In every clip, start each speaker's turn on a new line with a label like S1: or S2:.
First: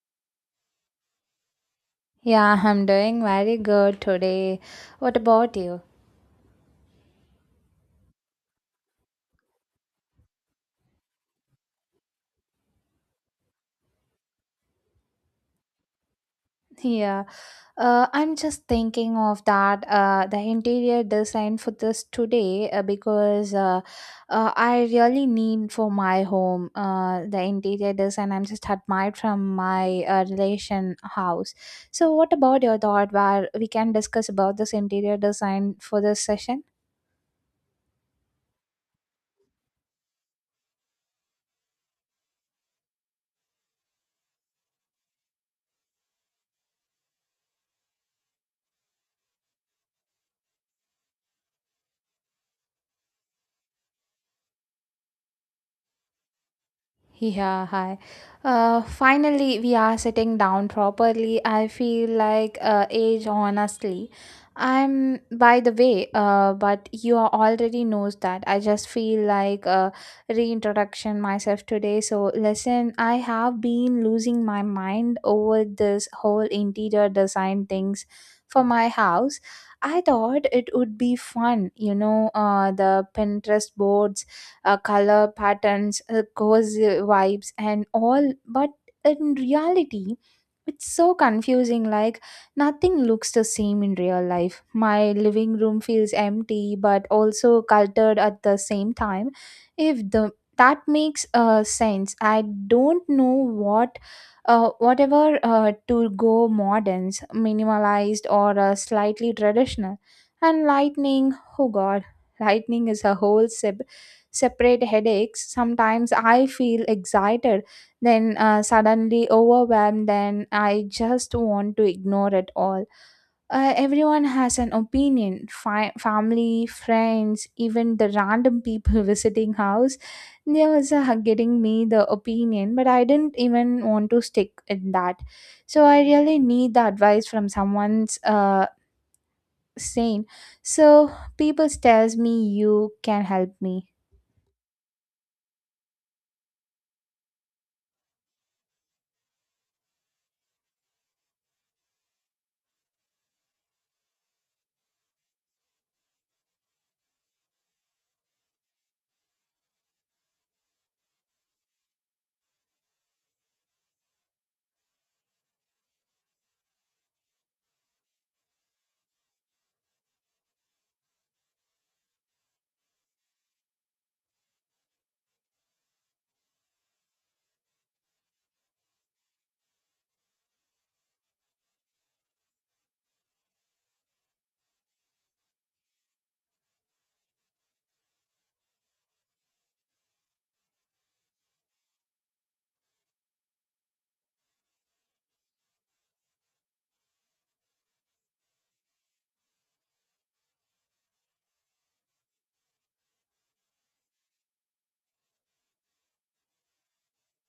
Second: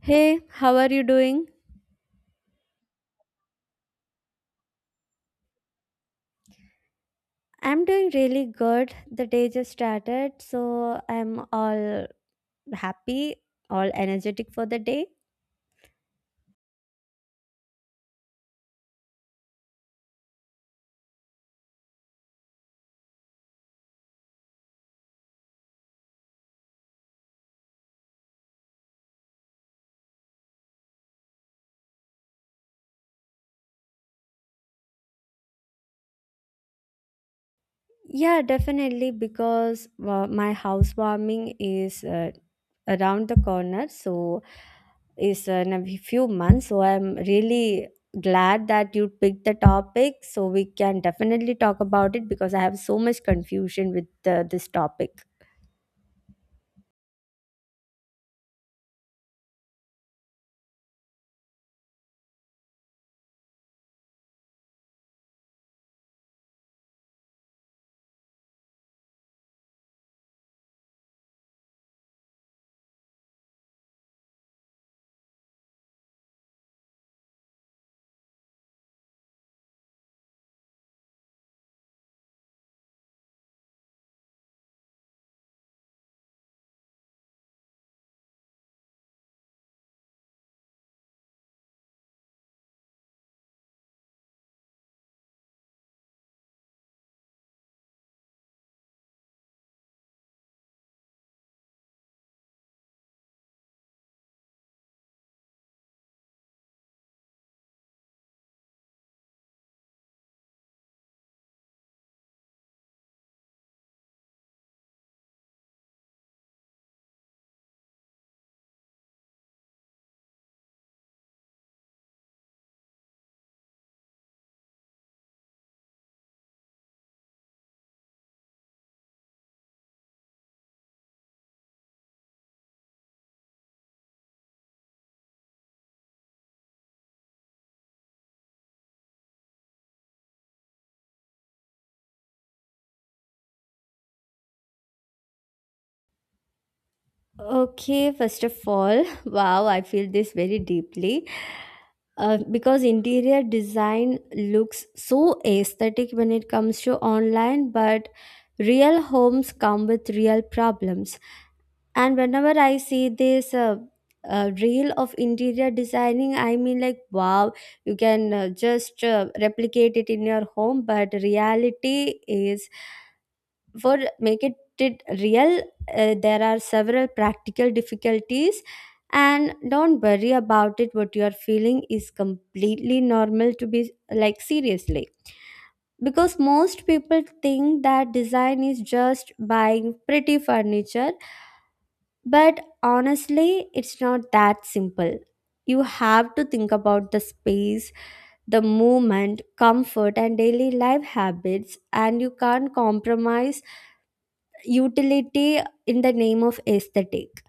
S1: Hey, how are you doing?
S2: Yeah, I'm doing very good today. What about you?
S1: I'm doing really good. The day just started, so I'm all happy, all energetic for the day.
S2: Yeah, I'm just thinking of that the interior design for this today because I really need for my home, the interior design. I'm just admired from my relation house. So, what about your thought? Where we can discuss about this interior design for this session?
S1: Yeah, definitely, because my housewarming is around the corner, so is in a few months. So I'm really glad that you picked the topic, so we can definitely talk about it because I have so much confusion with this topic.
S2: Yeah, hi. Finally, we are sitting down properly. I feel like age, honestly. I'm, by the way, but you are already knows that. I just feel like reintroduction myself today. So listen, I have been losing my mind over this whole interior design things for my house. I thought it would be fun, the Pinterest boards, color patterns, cozy vibes, and all. But in reality, it's so confusing. Like nothing looks the same in real life. My living room feels empty, but also cluttered at the same time. If the that makes sense. I don't know what whatever to go moderns, minimalized or slightly traditional. And lightning, oh god, lightning is a whole separate headaches. Sometimes I feel excited, then suddenly overwhelmed, then I just want to ignore it all. Everyone has an opinion family, friends, even the random people visiting house. They was getting me the opinion, but I didn't even want to stick in that. So I really need the advice from someone's sane. So people tells me you can help me.
S1: Okay, first of all, wow, I feel this very deeply. Because interior design looks so aesthetic when it comes to online, but real homes come with real problems. And whenever I see this reel of interior designing, I mean, like, wow, you can just replicate it in your home, but reality is, for making it real, there are several practical difficulties. And don't worry about it, what you are feeling is completely normal to be, like, seriously, because most people think that design is just buying pretty furniture, but honestly it's not that simple. You have to think about the space, the movement, comfort, and daily life habits, and you can't compromise utility in the name of aesthetic.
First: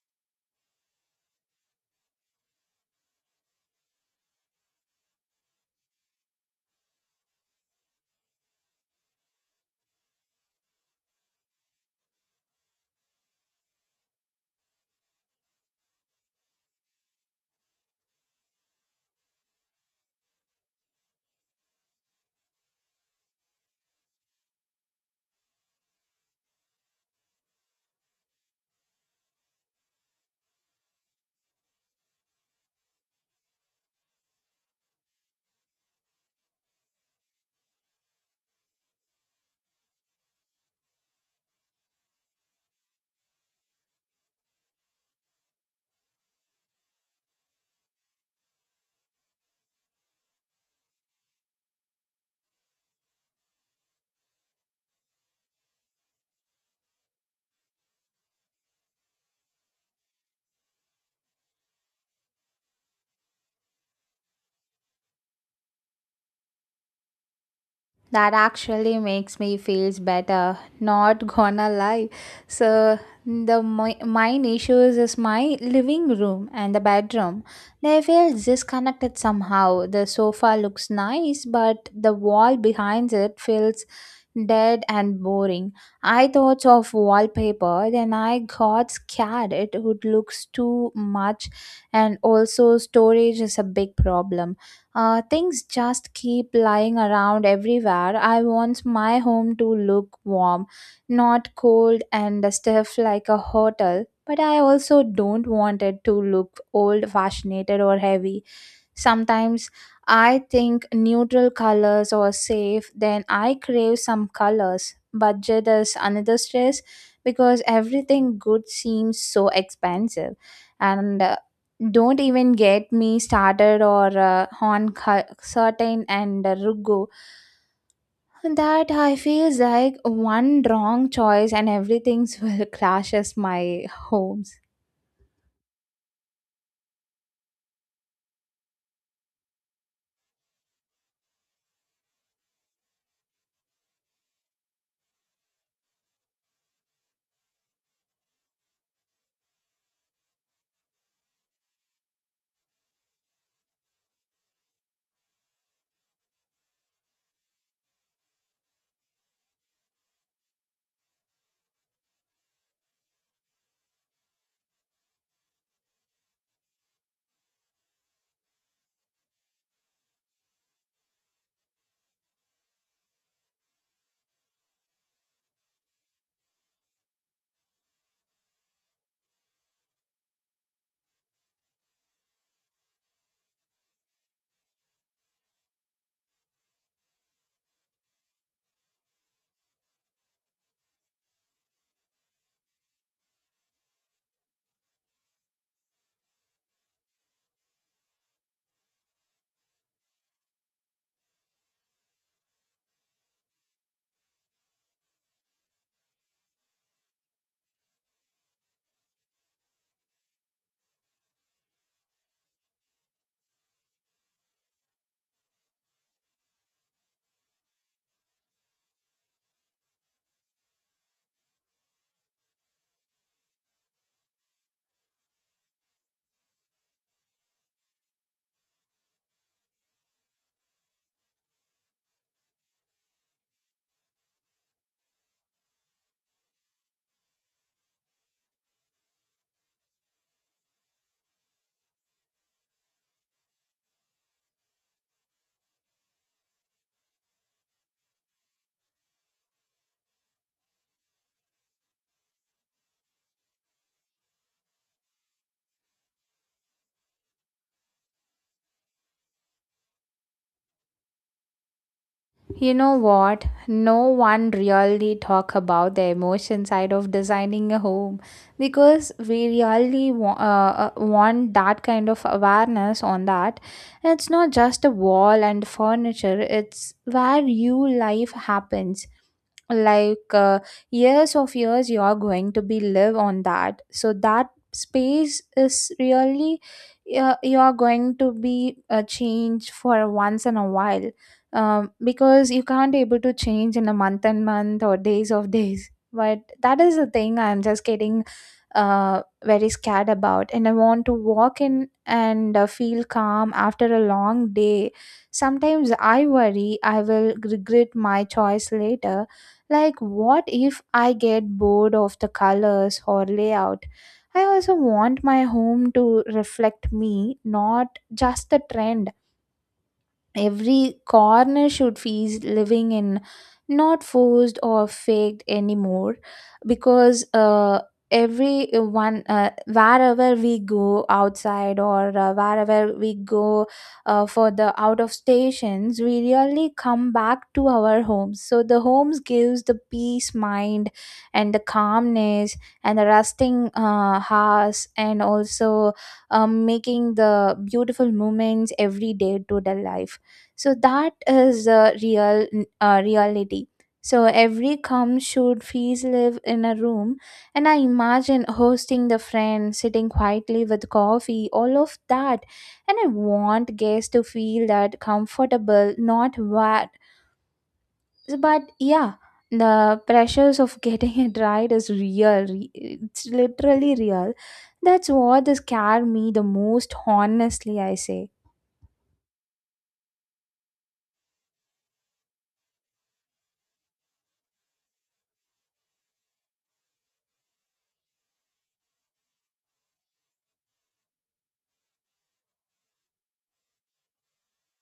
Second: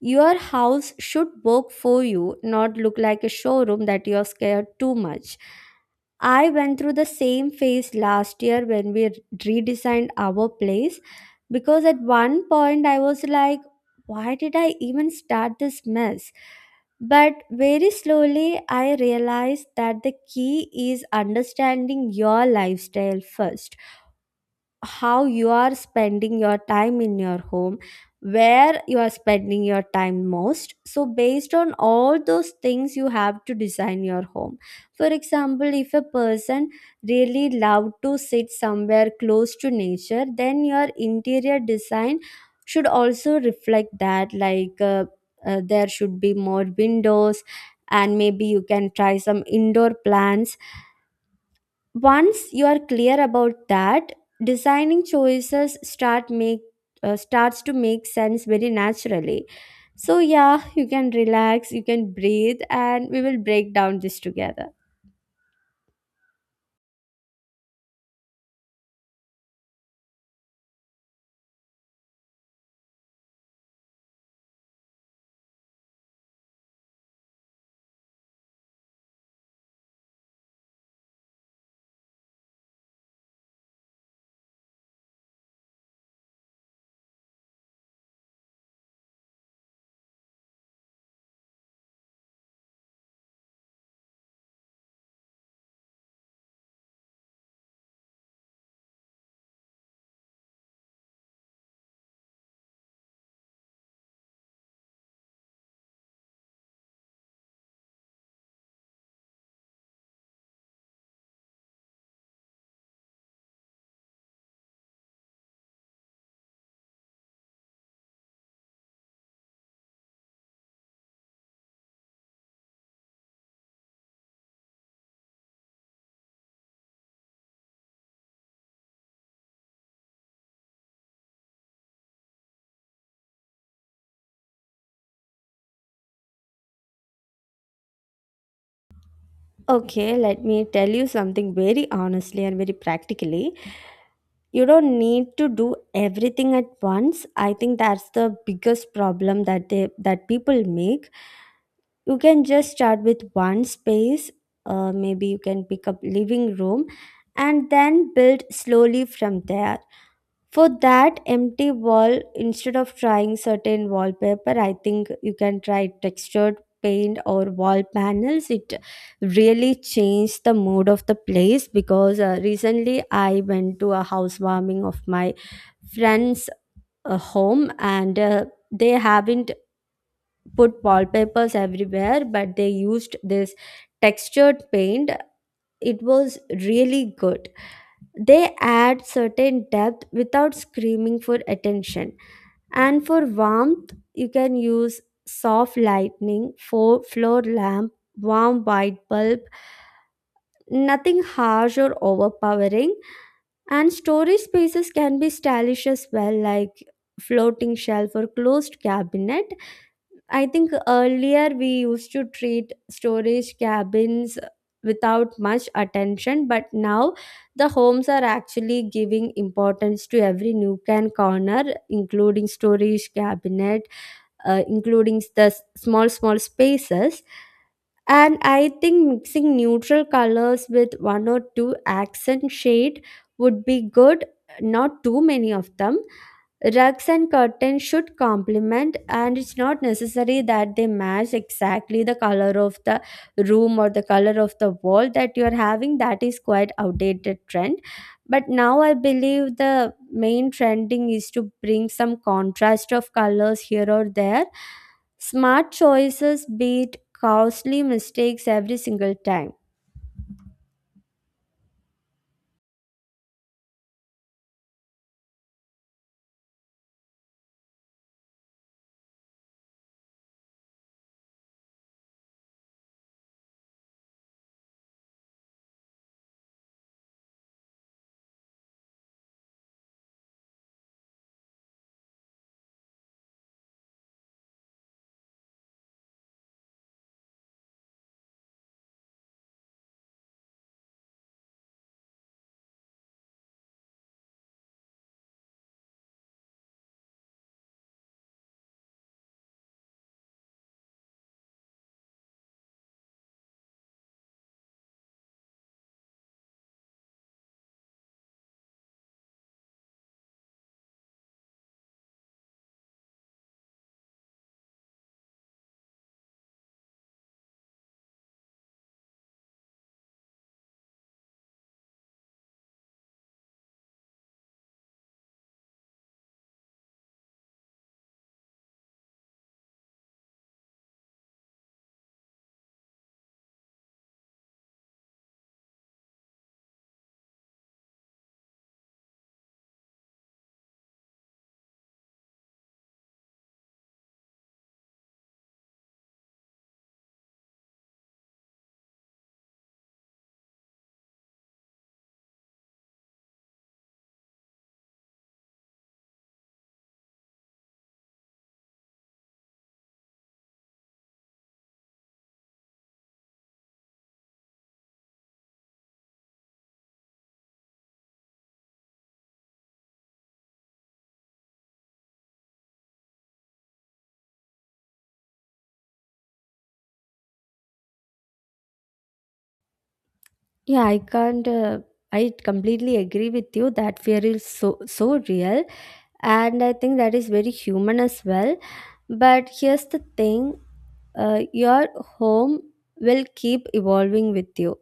S1: Your house should work for you, not look like a showroom that you are scared too much. I went through the same phase last year when we redesigned our place, because at one point I was like, why did I even start this mess? But very slowly, I realized that the key is understanding your lifestyle first, how you are spending your time in your home, where you are spending your time most. So based on all those things, you have to design your home. For example, if a person really love to sit somewhere close to nature, then your interior design should also reflect that, like there should be more windows, and maybe you can try some indoor plants. Once you are clear about that, designing choices start make, starts to make sense very naturally. So yeah, you can relax, you can breathe, and we will break down this together.
S2: That actually makes me feels better. Not gonna lie. So the my, mine issues is my living room and the bedroom. They feel disconnected somehow. The sofa looks nice, but the wall behind it feels dead and boring. I thought of wallpaper, then I got scared it would look too much, and also storage is a big problem. Things just keep lying around everywhere. I want my home to look warm, not cold and stiff like a hotel. But I also don't want it to look old, fashioned, or heavy. Sometimes I think neutral colors are safe, then I crave some colors. Budget is another stress because everything good seems so expensive. And Don't even get me started or on certain and rugo that I feels like one wrong choice and everything's will crashes my homes.
S1: Okay, let me tell you something very honestly and very practically. You don't need to do everything at once. I think that's the biggest problem that they that people make. You can just start with one space, maybe you can pick up living room, and then build slowly from there. For that empty wall, instead of trying certain wallpaper, I think you can try textured paint or wall panels. It really changed the mood of the place, because recently I went to a housewarming of my friend's home, and they haven't put wallpapers everywhere, but they used this textured paint. It was really good. They add certain depth without screaming for attention. And for warmth, you can use soft lightning, for floor lamp, warm white bulb, nothing harsh or overpowering. And storage spaces can be stylish as well, like floating shelf or closed cabinet. I think earlier we used to treat storage cabins without much attention, but now the homes are actually giving importance to every nook and corner, including storage cabinet, including the small small spaces. And I think mixing neutral colors with one or two accent shade would be good, not too many of them. Rugs and curtains should complement, and it's not necessary that they match exactly the color of the room or the color of the wall that you are having. That is quite outdated trend, but now I believe the main trending is to bring some contrast of colors here or there. Smart choices beat costly mistakes every single time.
S2: You know what? No one really talk about the emotion side of designing a home because we really want that kind of awareness on that. It's not just a wall and furniture, it's where you life happens like years of years you are going to be live on that, so that space is really you are going to be a change for once in a while, because you can't able to change in a month and month or days of days. But that is the thing I'm just getting very scared about, and I want to walk in and feel calm after a long day. Sometimes I worry I will regret my choice later, like, what if I get bored of the colors or layout? I also want my home to reflect me, not just the trend. Every corner should feel living in, not forced or faked anymore, because every one wherever we go outside or wherever we go for the out of stations, we really come back to our homes, so the homes gives the peace mind and the calmness and the resting house, and also making the beautiful moments every day to the life. So that is the real reality. So every come should fees live in a room, and I imagine hosting the friend sitting quietly with coffee, all of that, and I want guests to feel that comfortable, not what. But yeah, the pressures of getting it right it's literally real. That's what scared me the most, honestly I say.
S1: Yeah, I can't. I completely agree with you that fear is so real, and I think that is very human as well. But here's the thing: your home will keep evolving with you,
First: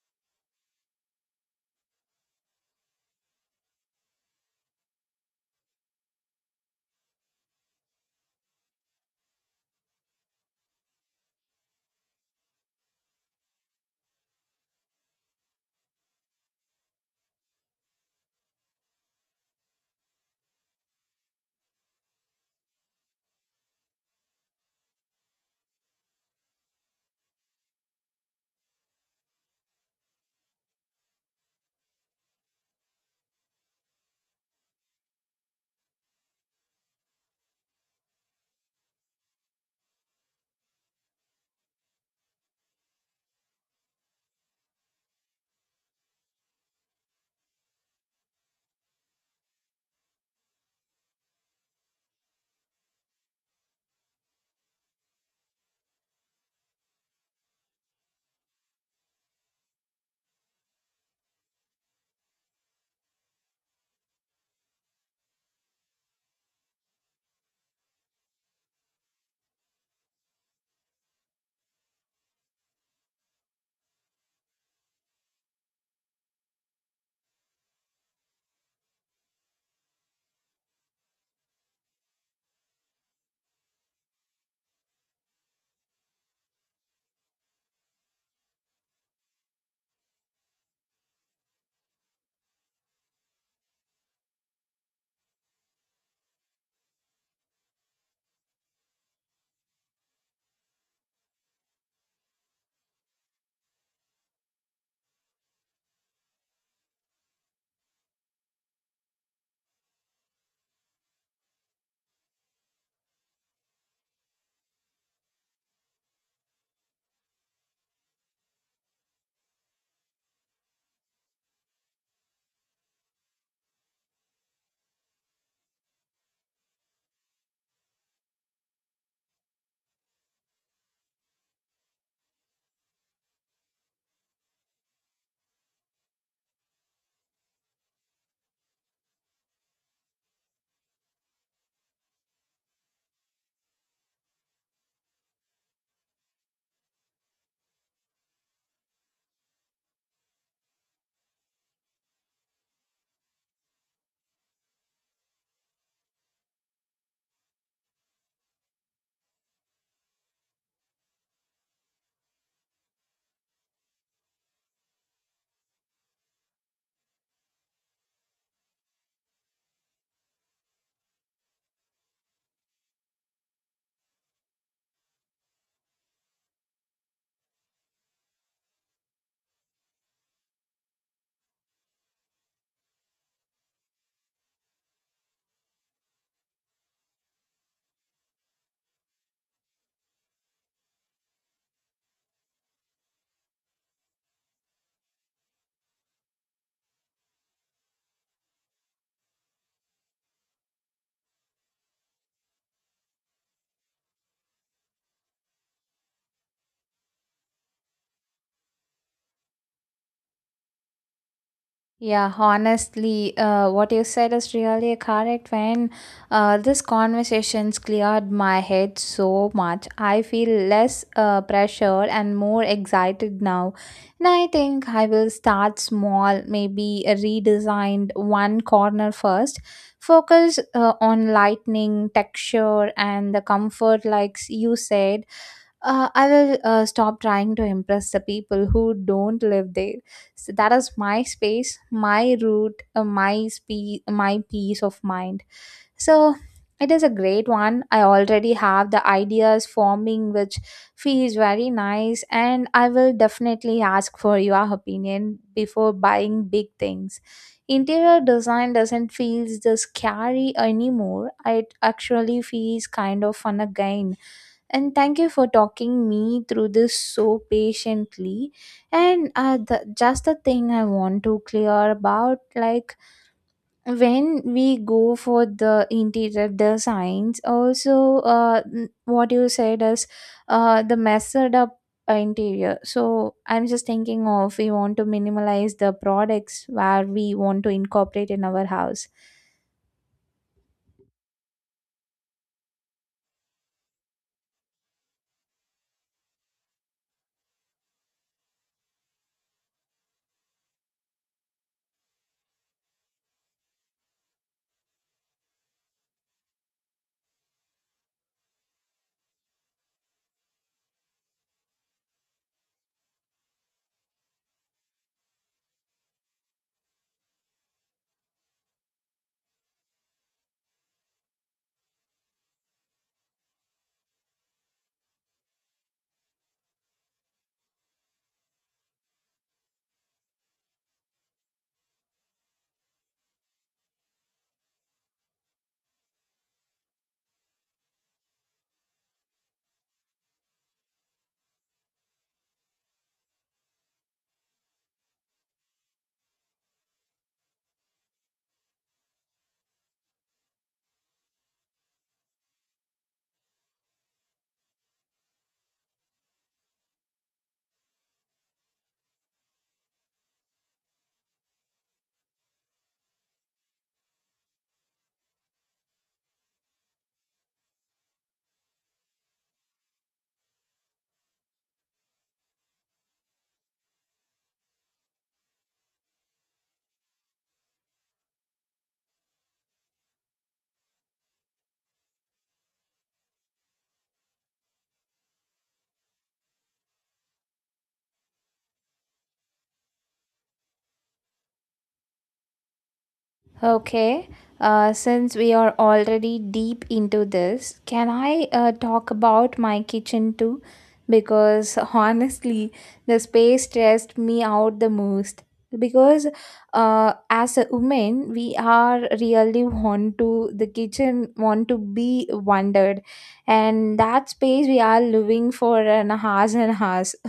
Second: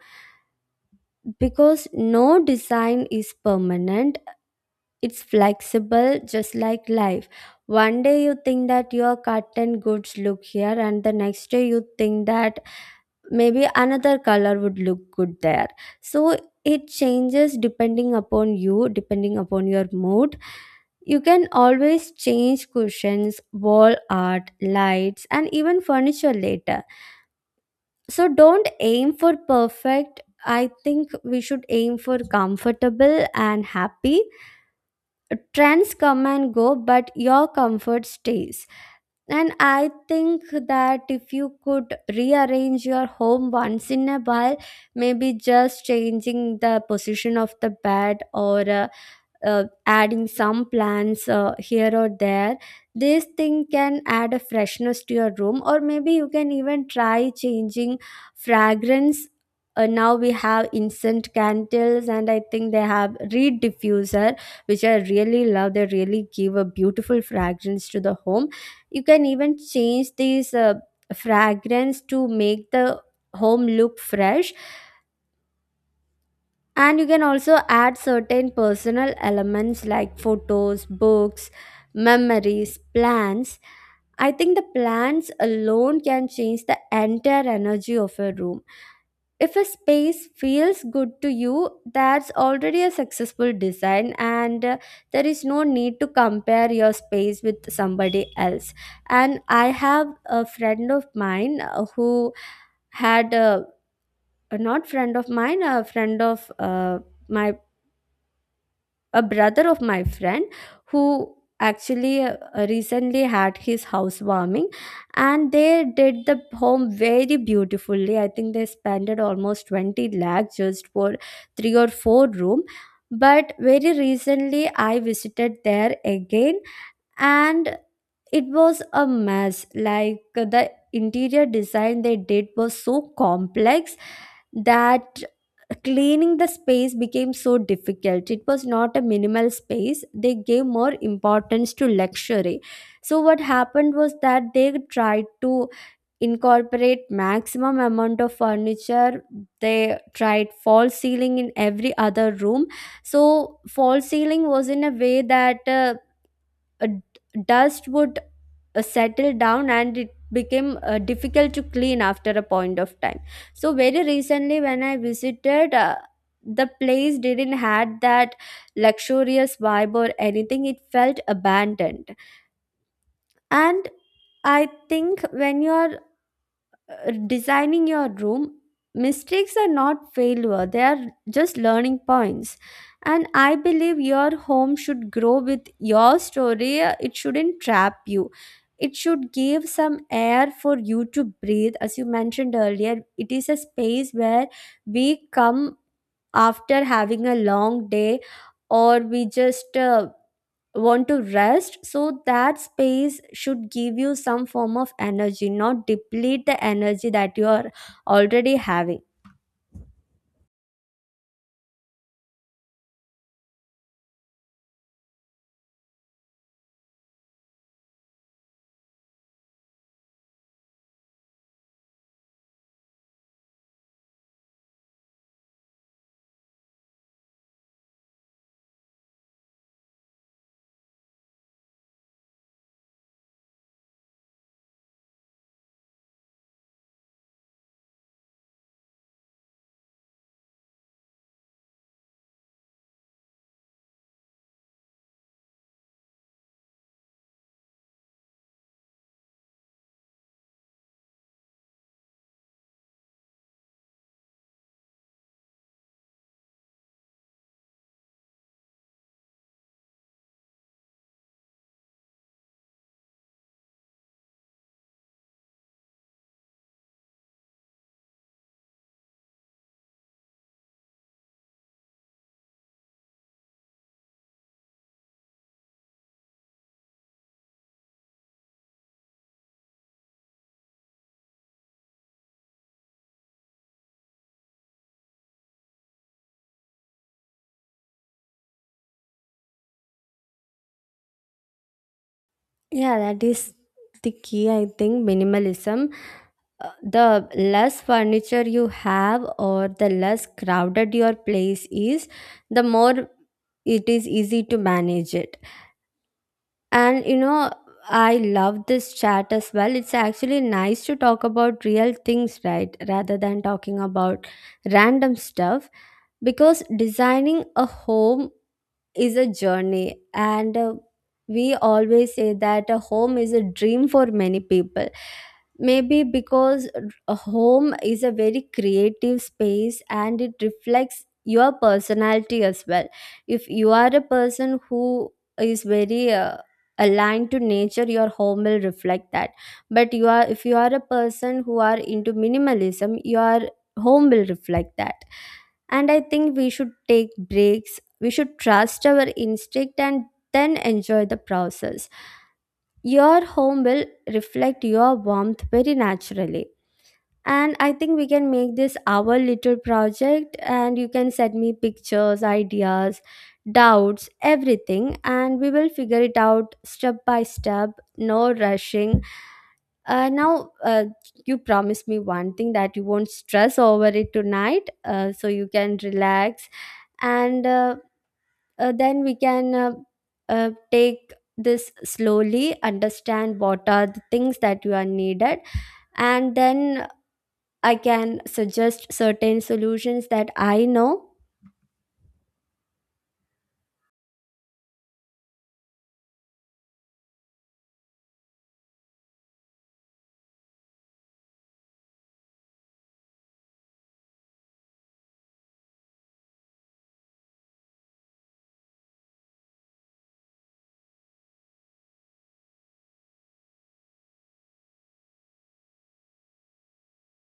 S1: because no design is permanent. It's flexible, just like life. One day you think that your cotton goods look here, and the next day you think that maybe another color would look good there. So it changes depending upon you, depending upon your mood. You can always change cushions, wall art, lights, and even furniture later. So don't aim for perfect. I think we should aim for comfortable and happy. Trends come and go, but your comfort stays. And I think that if you could rearrange your home once in a while, maybe just changing the position of the bed, or adding some plants here or there, this thing can add a freshness to your room. Or maybe you can even try changing fragrance. Now we have instant candles, and I think they have reed diffuser, which I really love. They really give a beautiful fragrance to the home. You can even change these fragrance to make the home look fresh. And you can also add certain personal elements like photos, books, memories, plants. I think the plants alone can change the entire energy of a room. If a space feels good to you, that's already a successful design. And there is no need to compare your space with somebody else. And I have a friend of mine who had a, not friend of mine, a friend of my, a brother of my friend, who actually recently had his housewarming, and they did the home very beautifully. I think they spent it almost 20 lakh just for three or four room. But very recently I visited there again, and it was a mess. Like the interior design they did was so complex that cleaning the space became so difficult. It was not a minimal space, they gave more importance to luxury. So what happened was that they tried to incorporate maximum amount of furniture. They tried false ceiling in every other room. So false ceiling was in a way that uh, d- dust would settle down, and it became difficult to clean after a point of time. So very recently when I visited, the place didn't had that luxurious vibe or anything, it felt abandoned. And I think when you are designing your room, mistakes are not failure, they are just learning points. And I believe your home should grow with your story. It shouldn't trap you. It should give some air for you to breathe. As you mentioned earlier, it is a space where we come after having a long day, or we just want to rest. So that space should give you some form of energy, not deplete the energy that you are already having.
S2: Yeah, honestly, what you said is really correct. When this conversation's cleared my head so much, I feel less pressure and more excited now. And I think I will start small, maybe redesigned one corner first. Focus on lightning, texture, and the comfort, like you said. I will stop trying to impress the people who don't live there. So that is my space, my route, my peace of mind. So it is a great one. I already have the ideas forming, which feels very nice, and I will definitely ask for your opinion before buying big things. Interior design doesn't feel the scary anymore. It actually feels kind of fun again, and thank you for talking me through this so patiently. And just the thing I want to clear about, like when we go for the interior designs also what you said is the method up interior. So I'm just thinking of we want to minimalize the products where we want to incorporate in our house.
S1: Yeah, that is the key. I think minimalism, the less furniture you have, or the less crowded your place is, the more it is easy to manage it. And you know, I love this chat as well. It's actually nice to talk about real things, right? Rather than talking about random stuff. Because designing a home is a journey, and we always say that a home is a dream for many people, maybe because a home is a very creative space and it reflects your personality as well. If you are a person who is very aligned to nature, your home will reflect that. But you are if you are a person who are into minimalism, your home will reflect that. And I think we should take breaks, we should trust our instinct, and then enjoy the process. Your home will reflect your warmth very naturally. And I think we can make this our little project, and you can send me pictures, ideas, doubts, everything, and we will figure it out step by step, no rushing. Now, you promise me one thing, that you won't stress over it tonight, so you can relax, and then we can take this slowly, understand what are the things that you are needed, and then I can suggest certain solutions that I know.
S2: Okay, since we are already deep into this, can I talk about my kitchen too? Because honestly, the space stressed me out the most. Because as a woman, we are really want to the kitchen, want to be wondered, and that space we are living for an hours and hours.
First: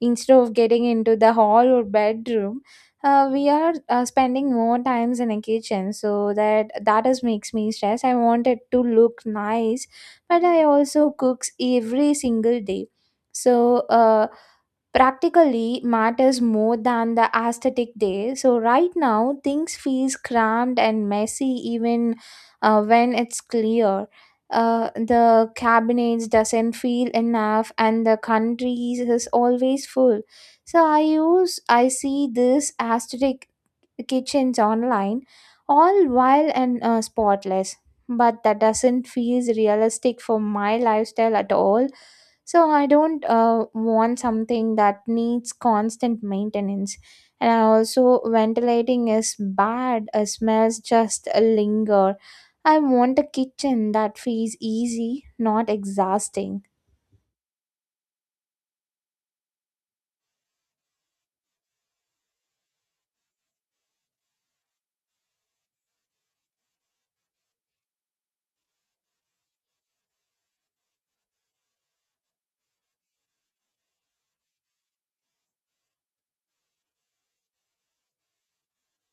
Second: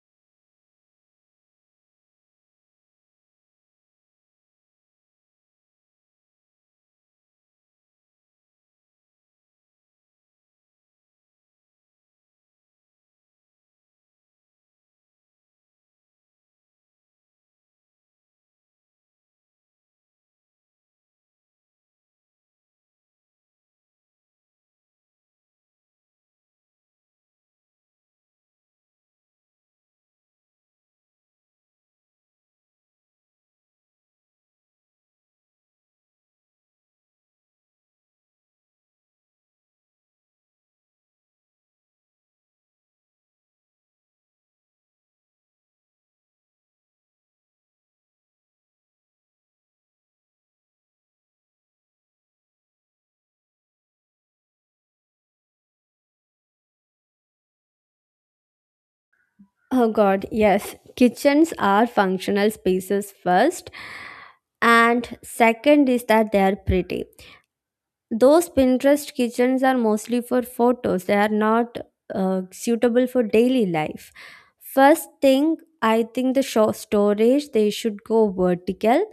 S2: Instead of getting into the hall or bedroom, we are spending more times in a kitchen, so that that is makes me stress. I want it to look nice, but I also cooks every single day. So practically matters more than the aesthetic day. So right now things feels cramped and messy even when it's clear. The cabinets doesn't feel enough and the countries is always full. So I use I see this aesthetic kitchens online, all wild and spotless. But that doesn't feel realistic for my lifestyle at all. So I don't want something that needs constant maintenance. And I also ventilating is bad. Smells just linger. I want a kitchen that feels easy, not exhausting.
S1: Oh god, yes, kitchens are functional spaces first, and second is that they are pretty. Those Pinterest kitchens are mostly for photos, they are not suitable for daily life. First thing, I think the show storage, they should go vertical,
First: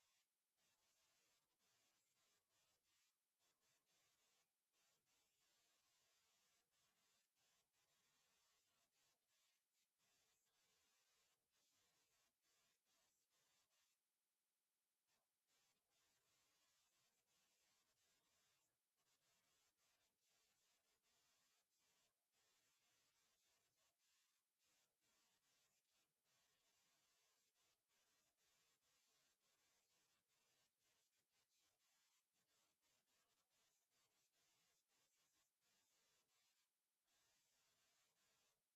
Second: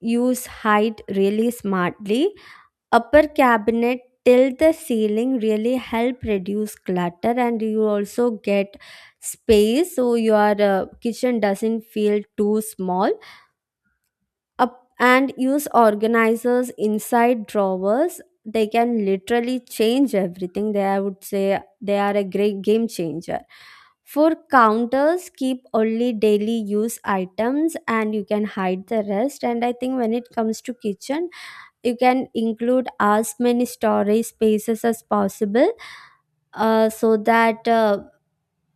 S1: use height really smartly. Upper cabinet till the ceiling really help reduce clutter, and you also get space so your kitchen doesn't feel too small. Up, and use organizers inside drawers, they can literally change everything. They I would say they are a great game changer. For counters, keep only daily use items and you can hide the rest. And I think when it comes to kitchen, you can include as many storage spaces as possible, so that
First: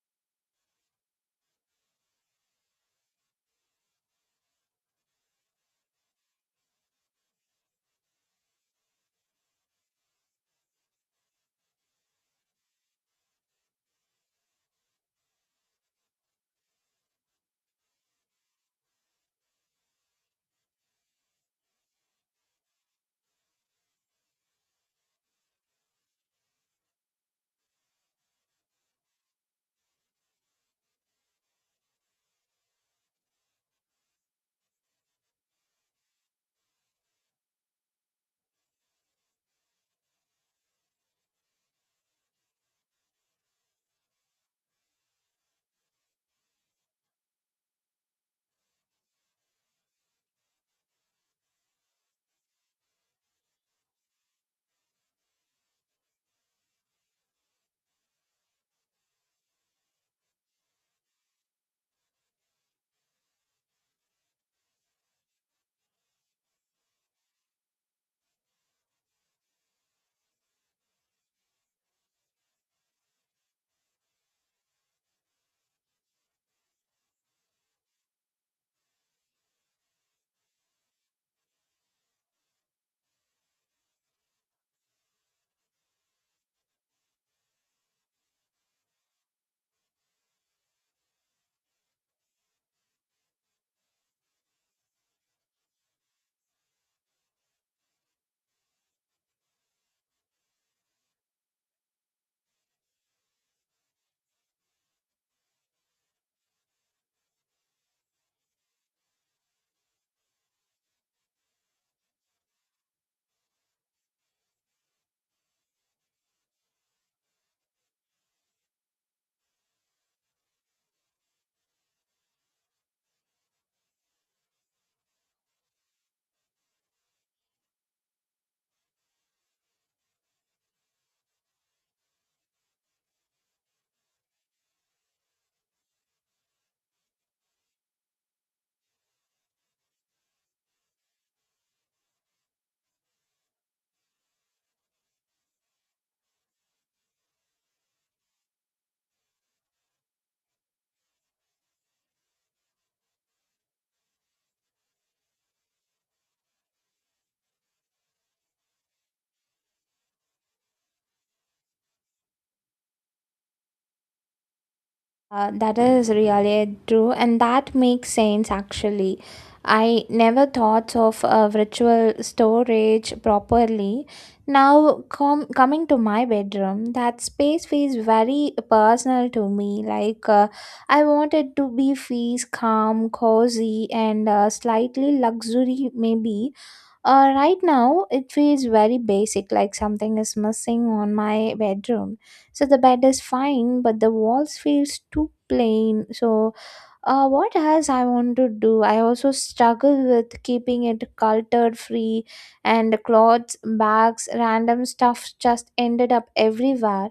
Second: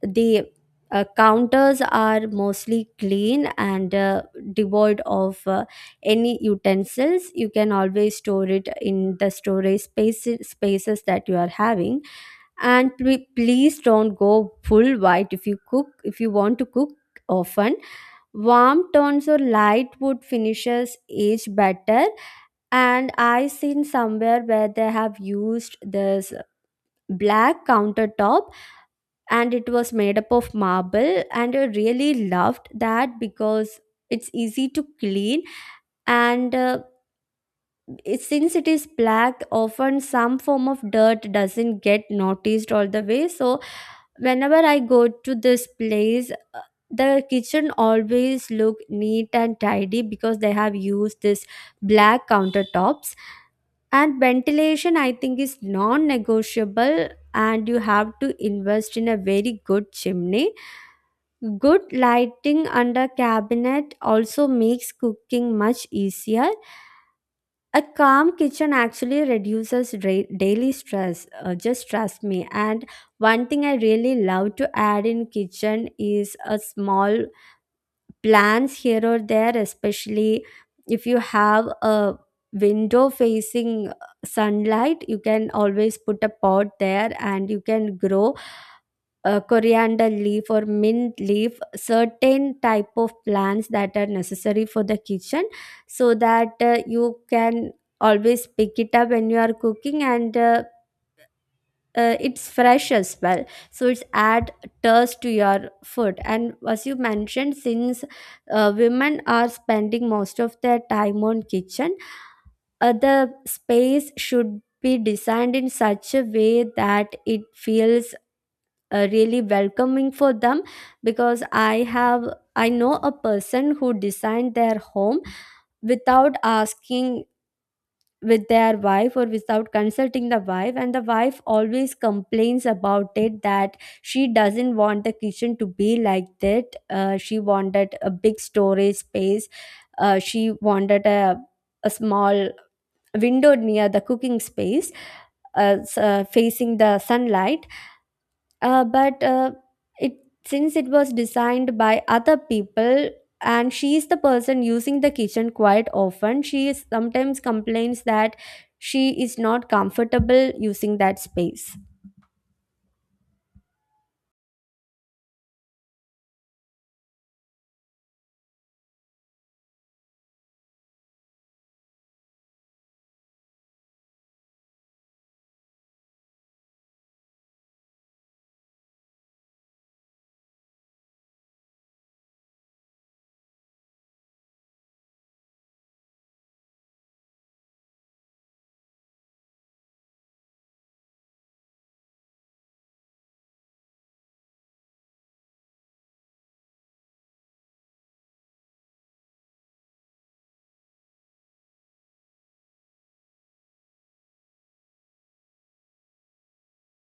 S1: the counters are mostly clean and devoid of any utensils. You can always store it in the storage space, spaces that you are having. Please don't go full white if you cook, if you want to cook often. Warm tones or light wood finishes age better. And I seen somewhere where they have used this black countertop, and it was made up of marble, and I really loved that because it's easy to clean and since it is black, often some form of dirt doesn't get noticed all the way. So whenever I go to this place, the kitchen always look neat and tidy because they have used this black countertops. And ventilation, I think, is non negotiable, and you have to invest in a very good chimney. Good lighting under cabinet also makes cooking much easier. A calm kitchen actually reduces daily stress. Just trust me. And one thing I really love to add in kitchen is a small plants here or there, especially if you have a window facing sunlight. You can always put a pot there, and you can grow coriander leaf or mint leaf, certain type of plants that are necessary for the kitchen, so that you can always pick it up when you are cooking, and it's fresh as well, so it's add taste to your food. And as you mentioned, since women are spending most of their time on kitchen, the space should be designed in such a way that it feels really welcoming for them, because I know a person who designed their home without asking with their wife, or without consulting the wife, and the wife always complains about it, that she doesn't want the kitchen to be like that. She wanted a big storage space. She wanted a small window near the cooking space, facing the sunlight. But it since it was designed by other people, and she is the person using the kitchen quite often, she is sometimes complains that she is not comfortable using that space.
S2: That is really true, and that makes sense actually. I never thought of virtual storage properly. Now, coming to my bedroom, that space feels very personal to me. Like, I want it to be feels calm, cozy, and slightly luxury, maybe. Right now, it feels very basic, like something is missing on my bedroom. So the bed is fine, but the walls feels too plain. So, what else I want to do? I also struggle with keeping it clutter free, and clothes, bags, random stuff just ended up everywhere.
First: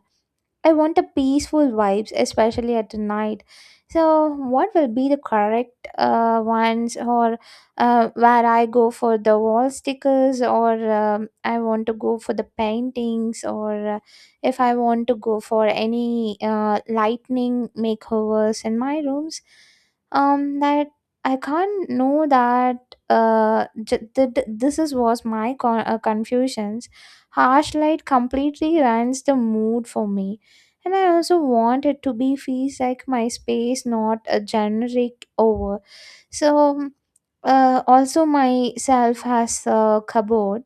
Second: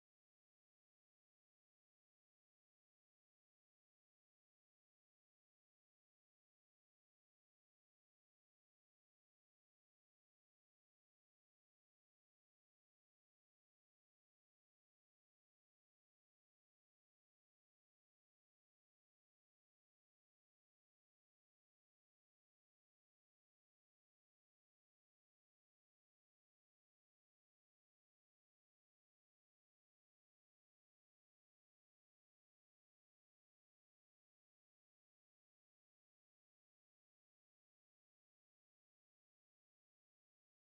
S2: I want the peaceful vibes, especially at the night. So, what will be the correct ones, or where I go for the wall stickers, or I want to go for the paintings, or if I want to go for any lightning makeovers in my rooms? That I can't know that this is was my confusions. Harsh light completely ruins the mood for me, and I also want it to be feels like my space, not a generic over. So also myself has a cupboard.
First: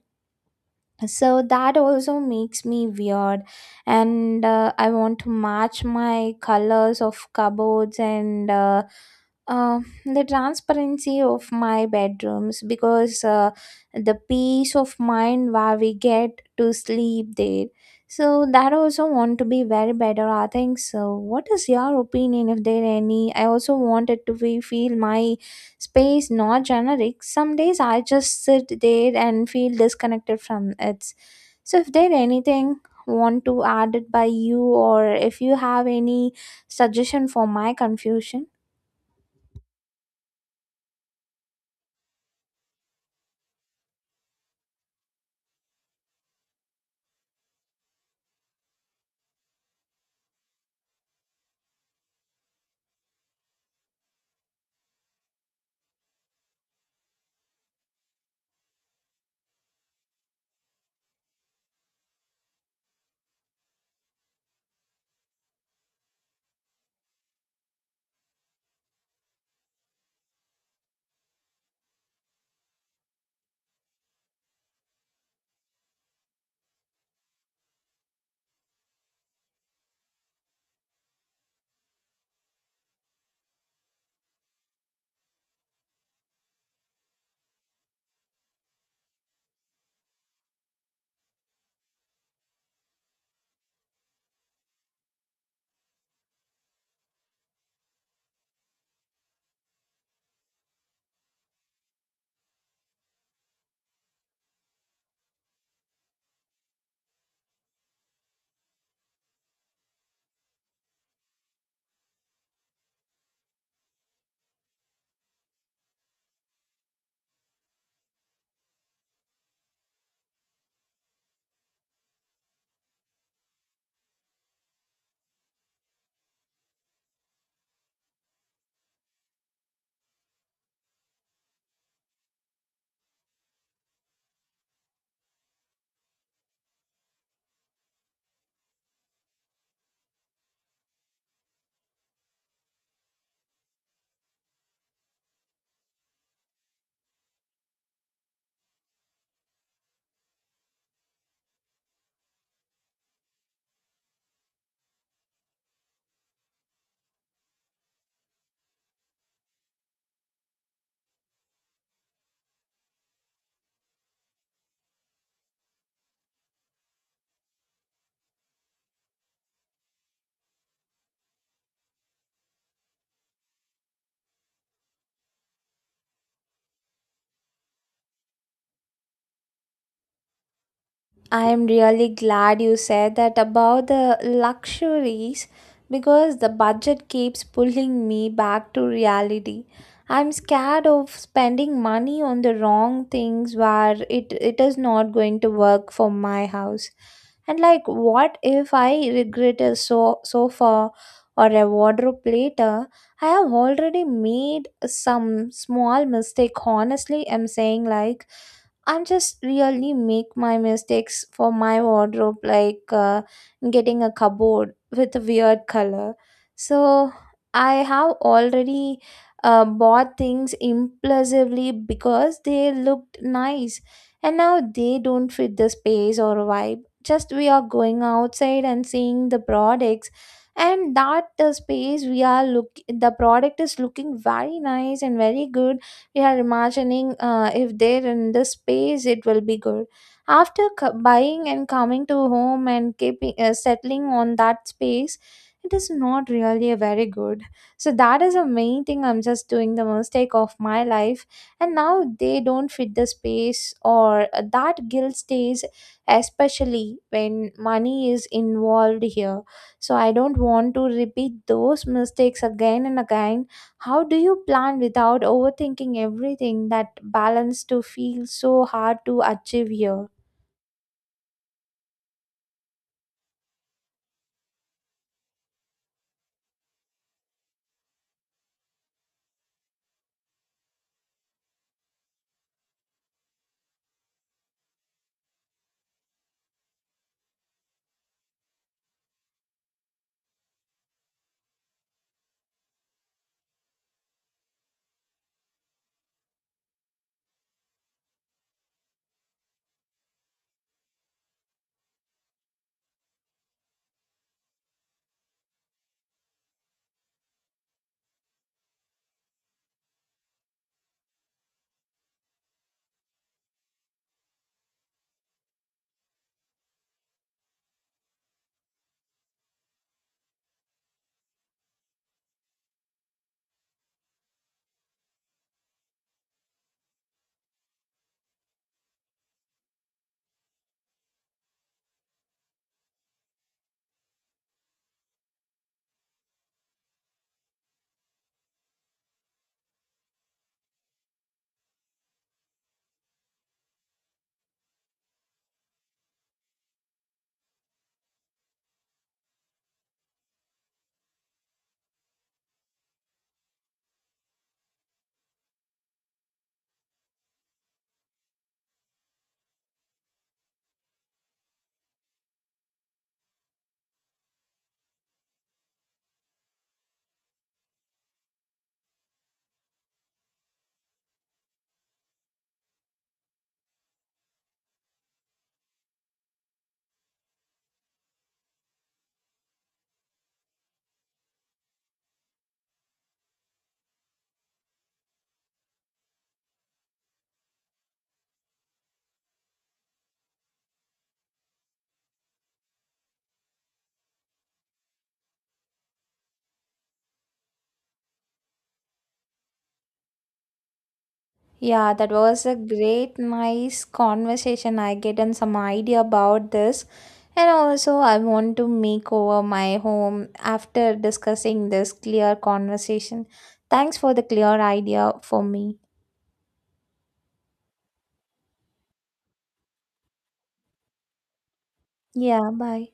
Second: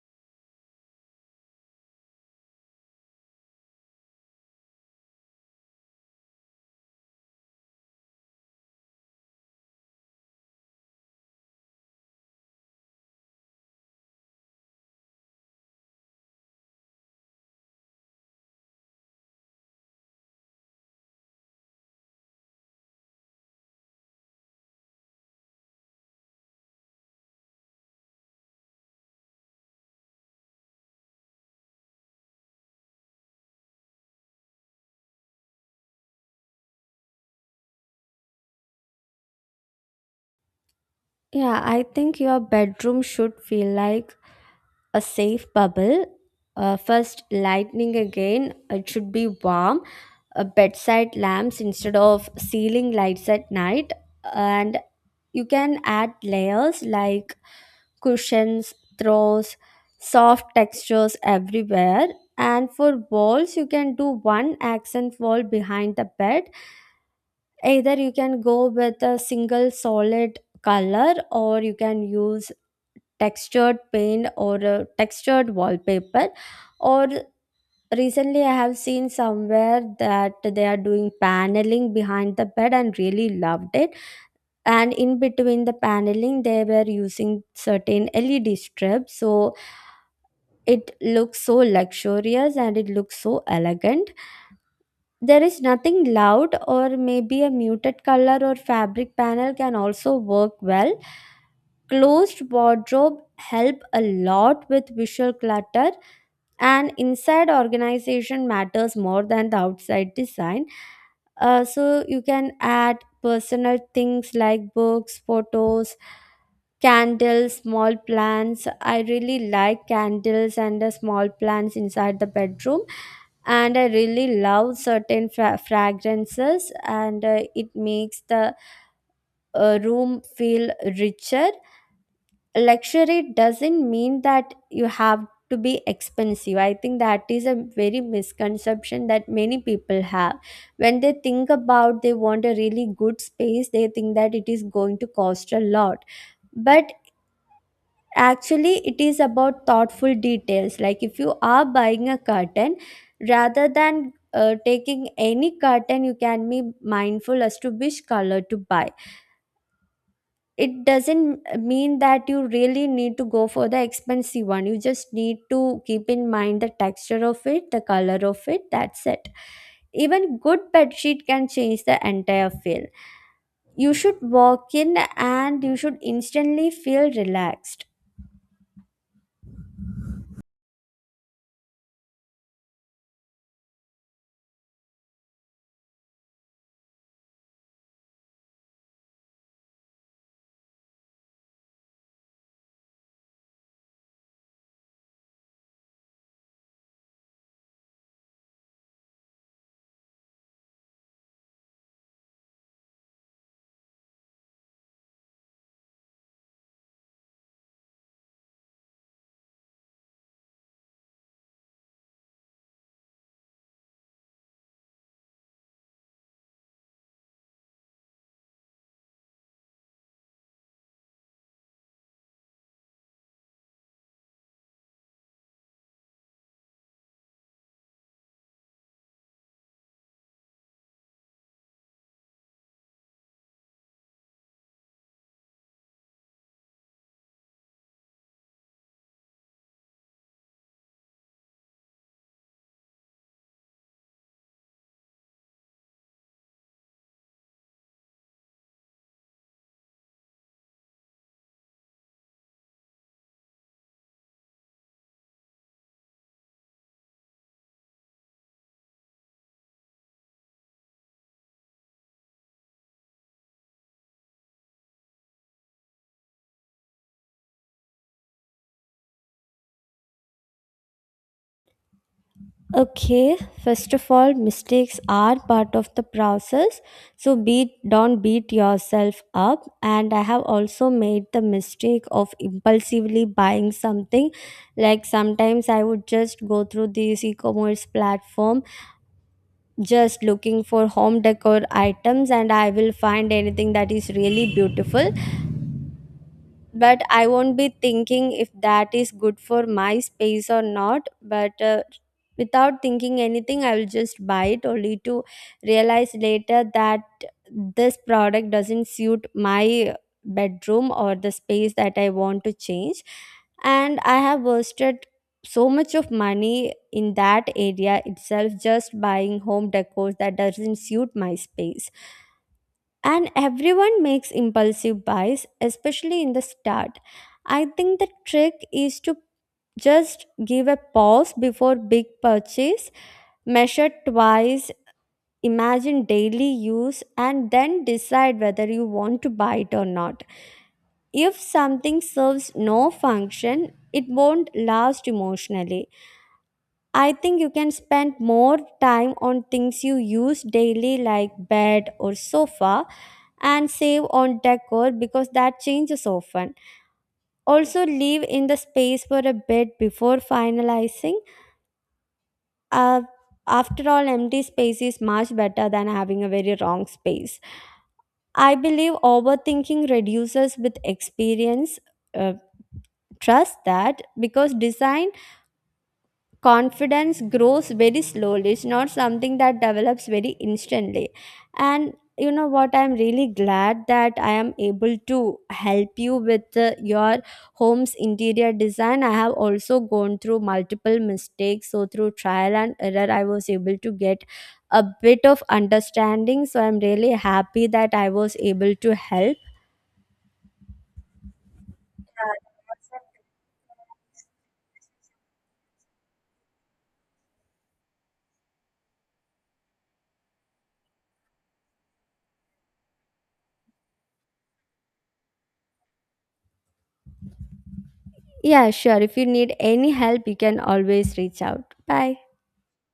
S2: So that also makes me weird, and I want to match my colors of cupboards and the transparency of my bedrooms, because the peace of mind where we get to sleep there, so that also want to be very better I think. So what is your opinion if there any? I also wanted to be, feel my space not generic. Some days I just sit there and feel disconnected from it. So if there anything want to add it by you, or if you have any suggestion for my confusion.
S1: Yeah, I think your bedroom should feel like a safe bubble. First, lightning again. It should be warm. Bedside lamps instead of ceiling lights at night. And you can add layers like cushions, throws, soft textures everywhere. And for walls, you can do one accent wall behind the bed. Either you can go with a single solid color, or you can use textured paint or a textured wallpaper, or recently I have seen somewhere that they are doing paneling behind the bed and really loved it. And in between the paneling they were using certain LED strips, so it looks so luxurious and it looks so elegant. There is nothing loud, or maybe a muted color or fabric panel can also work well. Closed wardrobe help a lot with visual clutter, and inside organization matters more than the outside design. So you can add personal things like books, photos, candles, small plants. I really like candles and the small plants inside the bedroom. And I really love certain fragrances, and it makes the room feel richer. Luxury doesn't mean that you have to be expensive. I think that is a very misconception that many people have. When they think about they want a really good space, they think that it is going to cost a lot, but actually it is about thoughtful details. Like if you are buying a curtain, rather than taking any curtain, you can be mindful as to which color to buy. It doesn't mean that you really need to go for the expensive one. You just need to keep in mind the texture of it, the color of it, that's it. Even good bed sheet can change the entire feel. You should walk in, and you should instantly feel relaxed.
S2: I am really glad you said that about the luxuries because the budget keeps pulling me back to reality. I'm scared of spending money on the wrong things where it is not going to work for my house. And like what if I regret a sofa or a wardrobe later? I have already made some small mistake. Honestly, I'm saying, like I'm just really make my mistakes for my wardrobe, like getting a cupboard with a weird color. So I have already bought things impulsively because they looked nice, and now they don't fit the space or vibe. Just we are going outside and seeing the products, and that the space we are look the product is looking very nice and very good. You are imagining if they're in the space it will be good. After buying and coming to home and keeping settling on that space, it is not really a very good. So that is a main thing I'm just doing the mistake of my life, and now they don't fit the space or that guilt stays, especially when money is involved here. So I don't want to repeat those mistakes again and again. How do you plan without overthinking everything? That balance to feel so hard to achieve here.
S1: Okay, first of all, mistakes are part of the process. So beat don't beat yourself up, and I have also made the mistake of impulsively buying something. Like sometimes I would just go through this e-commerce platform just looking for home decor items, and I will find anything that is really beautiful, but I won't be thinking if that is good for my space or not. But without thinking anything, I will just buy it, only to realize later that this product doesn't suit my bedroom or the space that I want to change. And I have wasted so much of money in that area itself, just buying home decors that doesn't suit my space. And everyone makes impulsive buys, especially in the start. I think the trick is to just give a pause before big purchase. Measure twice, imagine daily use, and then decide whether you want to buy it or not. If something serves no function, it won't last emotionally. I think you can spend more time on things you use daily, like bed or sofa, and save on decor, because that changes often. Also, leave in the space for a bit before finalizing. Uh, After all, empty space is much better than having a very wrong space. I believe overthinking reduces with experience. Uh, Trust that, because design confidence grows very slowly. It's not something that develops very instantly. And you know what, I'm really glad that I am able to help you with your home's interior design. I have also gone through multiple mistakes, so through trial and error I was able to get a bit of understanding. So I'm really happy that I was able to help.
S2: Yeah, that was a great, nice conversation. I get in some idea about this. And also, I want to make over my home after discussing this clear conversation. Thanks for the clear idea for me.
S1: Yeah, sure. If you need any help, you can always reach out. Bye.
S2: Yeah, bye.